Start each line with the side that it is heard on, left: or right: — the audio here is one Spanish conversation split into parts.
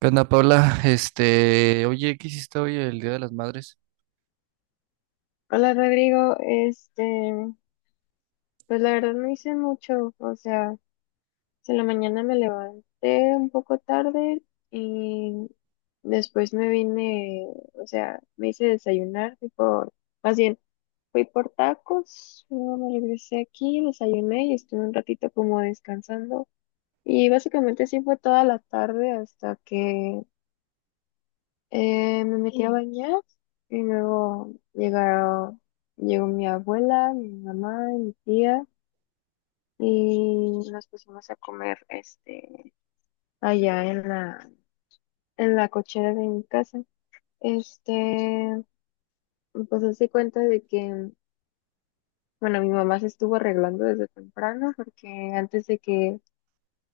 right: ¿Qué onda, Paula? Oye, ¿qué hiciste hoy el Día de las Madres?
left: Hola Rodrigo, pues la verdad no hice mucho. Si en la mañana me levanté un poco tarde y después me vine. O sea, me hice desayunar, más bien, fui por tacos, luego me regresé aquí, desayuné y estuve un ratito como descansando, y básicamente así fue toda la tarde hasta que me metí a, sí, bañar, y llegó mi abuela, mi mamá y mi tía, y nos pusimos a comer, allá en la cochera de mi casa. Este, pues hace cuenta de que, bueno, mi mamá se estuvo arreglando desde temprano porque antes de que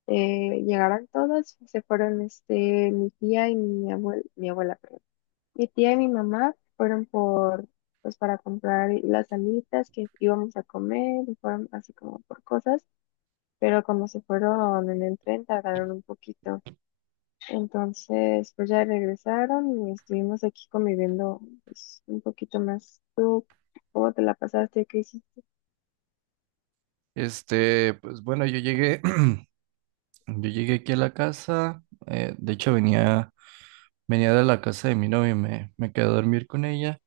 left: llegaran todas, se fueron, mi tía y mi abuela, perdón, mi tía y mi mamá fueron por, pues para comprar las alitas que íbamos a comer, y fueron así como por cosas, pero como se fueron en el tren tardaron un poquito. Entonces, pues ya regresaron y estuvimos aquí conviviendo, pues, un poquito más. ¿Tú cómo te la pasaste? ¿Qué hiciste,
right: Pues bueno, yo llegué, yo llegué aquí a la casa, de hecho venía de la casa de mi novia, y me quedé a dormir con ella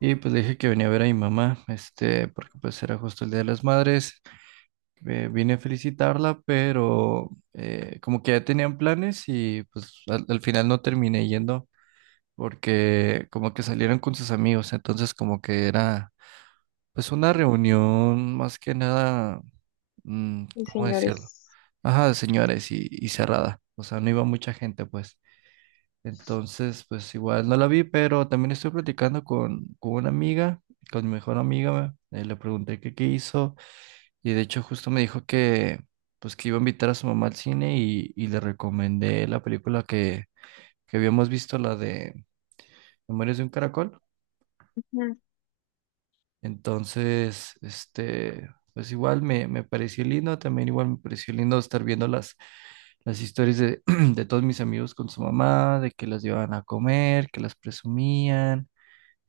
right: y pues le dije que venía a ver a mi mamá, porque pues era justo el Día de las Madres, vine a felicitarla, pero como que ya tenían planes y pues al final no terminé yendo porque como que salieron con sus amigos, entonces como que era pues una reunión más que nada, ¿cómo decirlo?
left: señores?
right: Ajá, de señores y cerrada. O sea, no iba mucha gente, pues. Entonces, pues igual no la vi, pero también estoy platicando con una amiga, con mi mejor amiga. Le pregunté que qué hizo y de hecho justo me dijo pues que iba a invitar a su mamá al cine y le recomendé la película que habíamos visto, la de Memorias de un Caracol.
left: Ujú.
right: Entonces, pues igual me pareció lindo, también igual me pareció lindo estar viendo las historias de de todos mis amigos con su mamá, de que las llevaban a comer, que las presumían,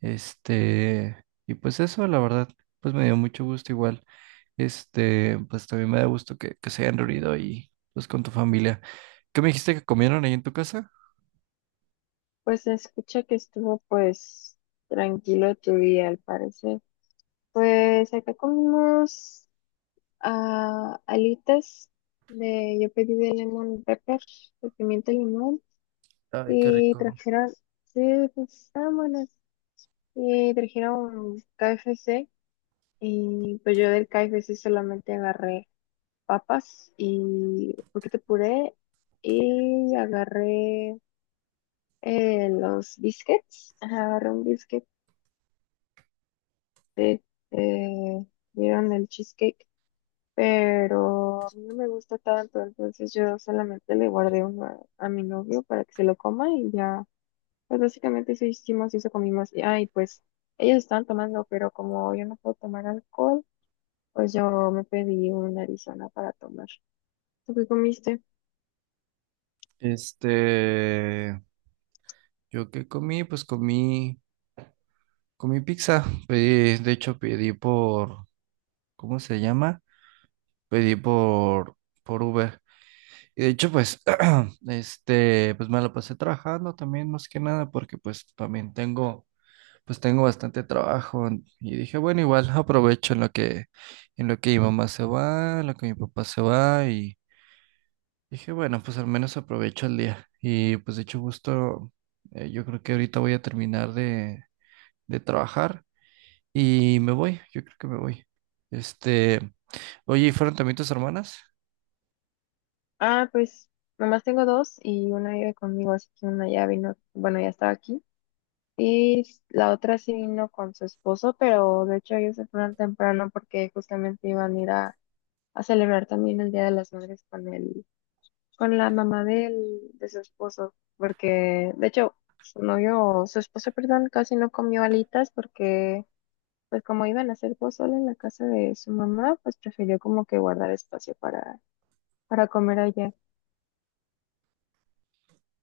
right: y pues eso, la verdad, pues me dio mucho gusto igual, pues también me da gusto que se hayan reunido ahí pues con tu familia. ¿Qué me dijiste que comieron ahí en tu casa?
left: Pues se escucha que estuvo pues tranquilo tu día, al parecer. Pues acá comimos, ah, alitas de, yo pedí de lemon pepper, de pimienta limón,
right: Ay, qué
left: y
right: rico.
left: trajeron, sí, pues estaban buenas, y trajeron KFC, y pues yo del KFC solamente agarré papas y un poquito de puré, y agarré, los biscuits, ajá, agarré un biscuit de, eh, vieron el cheesecake, pero a mí no me gusta tanto, entonces yo solamente le guardé uno a mi novio para que se lo coma, y ya. Pues básicamente eso hicimos y eso comimos. Y ay, pues ellos estaban tomando, pero como yo no puedo tomar alcohol, pues yo me pedí una Arizona para tomar. ¿Tú qué comiste?
right: Este, yo qué comí, pues comí. Comí pizza, pedí, de hecho pedí por, ¿cómo se llama? Pedí por Uber. Y de hecho, pues, pues me la pasé trabajando también más que nada, porque pues también pues tengo bastante trabajo. Y dije, bueno, igual aprovecho en lo que mi mamá se va, en lo que mi papá se va, y dije, bueno, pues al menos aprovecho el día. Y pues de hecho, justo, yo creo que ahorita voy a terminar de trabajar. Y me voy, yo creo que me voy. Este, oye, ¿y fueron también tus hermanas?
left: Ah, pues nomás tengo dos y una vive conmigo, así que una ya vino, bueno, ya estaba aquí. Y s- la otra sí vino con su esposo, pero de hecho ellos se fueron temprano porque justamente iban a ir a celebrar también el Día de las Madres con con la mamá de su esposo, porque de hecho su esposo, perdón, casi no comió alitas porque pues como iban a hacer pozole en la casa de su mamá, pues prefirió como que guardar espacio para comer allá.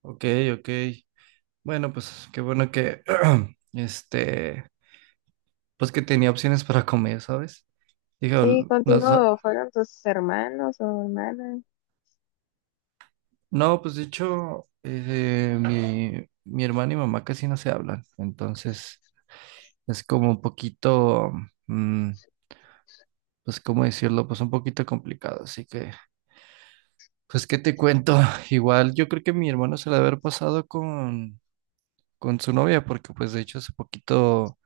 right: Ok, ok. Bueno, pues qué bueno este, pues que tenía opciones para comer, ¿sabes? Dije,
left: Sí,
right: "Ol- las- a-".
left: contigo fueron tus hermanos o hermanas.
right: No, pues de hecho, mi hermana y mamá casi no se hablan, entonces es como un poquito, mm, pues cómo decirlo, pues un poquito complicado, así que, pues qué te cuento, igual yo creo que mi hermano se la debe haber pasado con su novia, porque pues de hecho hace poquito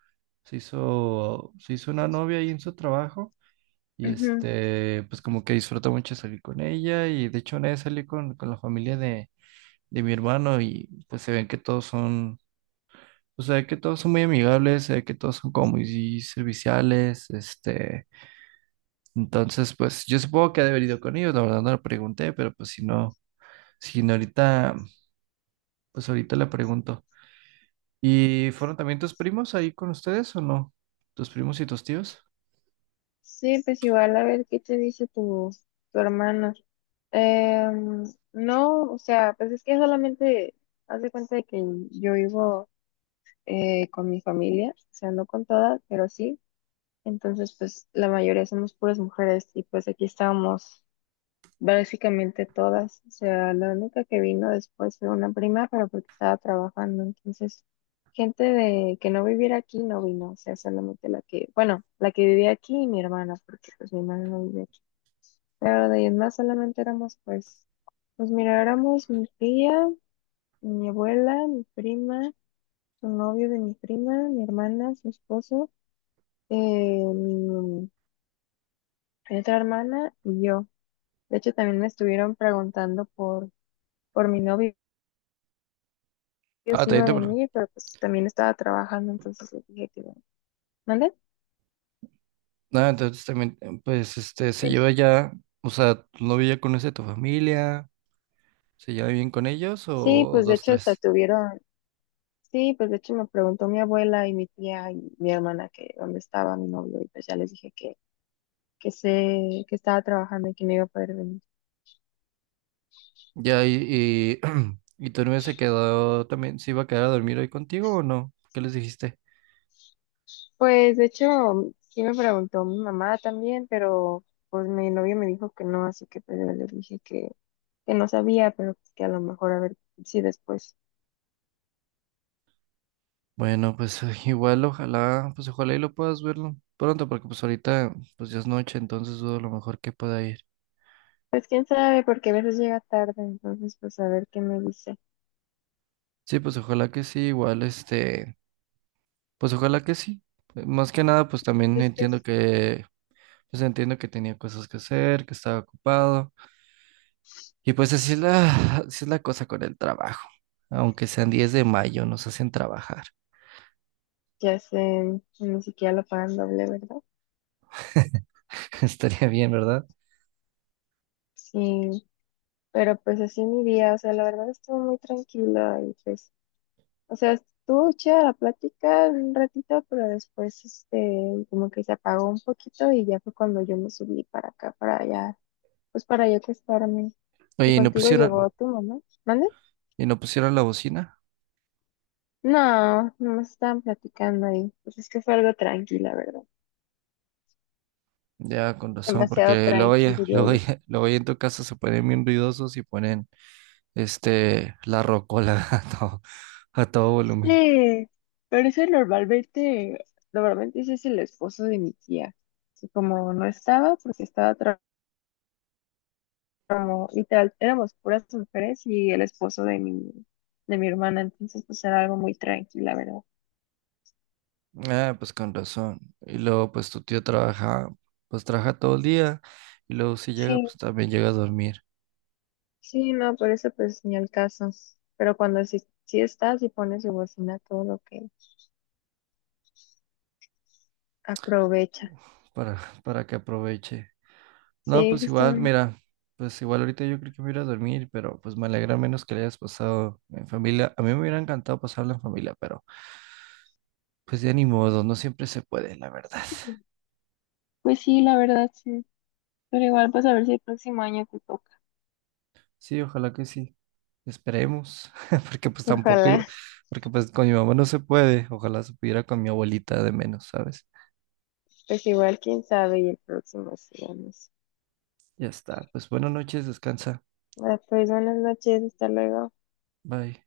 right: se hizo una novia ahí en su trabajo y
left: Ujú.
right: pues como que disfruta mucho salir con ella y de hecho una vez salí con la familia de mi hermano y pues se ven que todos son, o sea, que todos son muy amigables, se ve que todos son como muy serviciales, entonces pues yo supongo que ha de haber ido con ellos, la verdad no le pregunté, pero pues si no, si no ahorita, pues ahorita le pregunto. ¿Y fueron también tus primos ahí con ustedes o no? ¿Tus primos y tus tíos?
left: Sí, pues igual a ver qué te dice tu, tu hermano. Em, no, o sea, pues es que solamente haz de cuenta de que yo vivo, con mi familia, o sea, no con todas, pero sí. Entonces, pues la mayoría somos puras mujeres y pues aquí estábamos básicamente todas. O sea, la única que vino después fue una prima, pero porque estaba trabajando. Entonces, gente de que no viviera aquí no vino, o sea, solamente la que, bueno, la que vivía aquí y mi hermana, porque pues mi hermana no vivía aquí. Pero de ahí en más solamente éramos, pues, pues mira, éramos mi tía, mi abuela, mi prima, su novio de mi prima, mi hermana, su esposo, eh, mi, mi otra hermana y yo. De hecho, también me estuvieron preguntando por mi novio,
right: Ah,
left: si
right: también
left: iba a
right: te... pre-
left: venir, pero pues también estaba trabajando, entonces les dije que no. ¿Mande?
right: Ah, entonces también, se
left: Sí,
right: lleva ya, o sea, tu novio ya conoce tu familia, ¿se lleva bien con ellos
left: sí,
right: o
left: pues de
right: dos,
left: hecho hasta
right: tres?
left: estuvieron, sí, pues de hecho me preguntó mi abuela y mi tía y mi hermana que dónde estaba mi novio, y pues ya les dije que estaba trabajando y que no iba a poder venir.
right: Ya, y, y, y tu novia se quedó también, ¿se iba a quedar a dormir hoy contigo o no? ¿Qué les dijiste?
left: Pues de hecho, sí me preguntó mi mamá también, pero pues mi novio me dijo que no, así que pues yo le dije que no sabía, pero pues, que a lo mejor a ver si después.
right: Bueno, pues igual, ojalá, pues ojalá y lo puedas verlo pronto, porque pues ahorita, pues ya es noche, entonces dudo a lo mejor que pueda ir.
left: Pues quién sabe, porque a veces llega tarde, entonces pues a ver qué me dice.
right: Sí, pues ojalá que sí, igual, este... Pues ojalá que sí. Más que nada, pues también
left: Es que
right: pues entiendo que tenía cosas que hacer, que estaba ocupado. Y pues así es la cosa con el trabajo. Aunque sean 10 de mayo, nos hacen trabajar.
left: ya sé, ni siquiera lo pagan doble, ¿verdad?
right: Estaría bien, ¿verdad?
left: Sí, pero pues así mi día, o sea, la verdad estuvo muy tranquila, y pues, o sea, estuvo chida la plática un ratito, pero después, como que se apagó un poquito y ya fue cuando yo me subí para acá, para allá, pues para yo acostarme. Y
right: Oye,
left: contigo llegó tu mamá, ¿mande?
right: y no pusieron la bocina.
left: No, no me estaban platicando ahí. Pues es que fue algo tranquila, ¿verdad?
right: Ya, con razón,
left: Demasiado
right: porque
left: tranquilo, diría
right: luego
left: yo.
right: ya- luego ya en tu casa se ponen bien ruidosos y ponen, la rocola a todo volumen.
left: Sí, pero eso normalmente, normalmente ese es el esposo de mi tía, que como no estaba, porque estaba trabajando, como literal, éramos puras mujeres y el esposo de mi hermana, entonces pues era algo muy tranquila, ¿verdad?
right: Ah, pues con razón. Y luego, pues trabaja todo el día y luego si llega,
left: Sí,
right: pues también llega a dormir
left: sí, no, por eso pues ni al caso. Pero cuando sí, sí estás y pones su bocina, todo lo que aprovecha.
right: para, para que aproveche. No,
left: Sí,
right: pues igual,
left: justamente.
right: mira, pues igual ahorita yo creo que me voy a ir a dormir, pero pues me alegra menos que le hayas pasado en familia. A mí me hubiera encantado pasarlo en familia, pero pues ya ni modo, no siempre se puede, la verdad.
left: Pues sí, la verdad, sí. Pero igual, pues a ver si el próximo año te toca.
right: Sí, ojalá que sí. Esperemos, porque pues tampoco,
left: Ojalá,
right: iba- porque pues con mi mamá no se puede, ojalá se pudiera con mi abuelita de menos, ¿sabes?
left: pues igual, quién sabe, y el próximo sí, vamos.
right: Ya está. Pues buenas noches, descansa.
left: Ah, pues buenas noches, hasta luego.
right: Bye.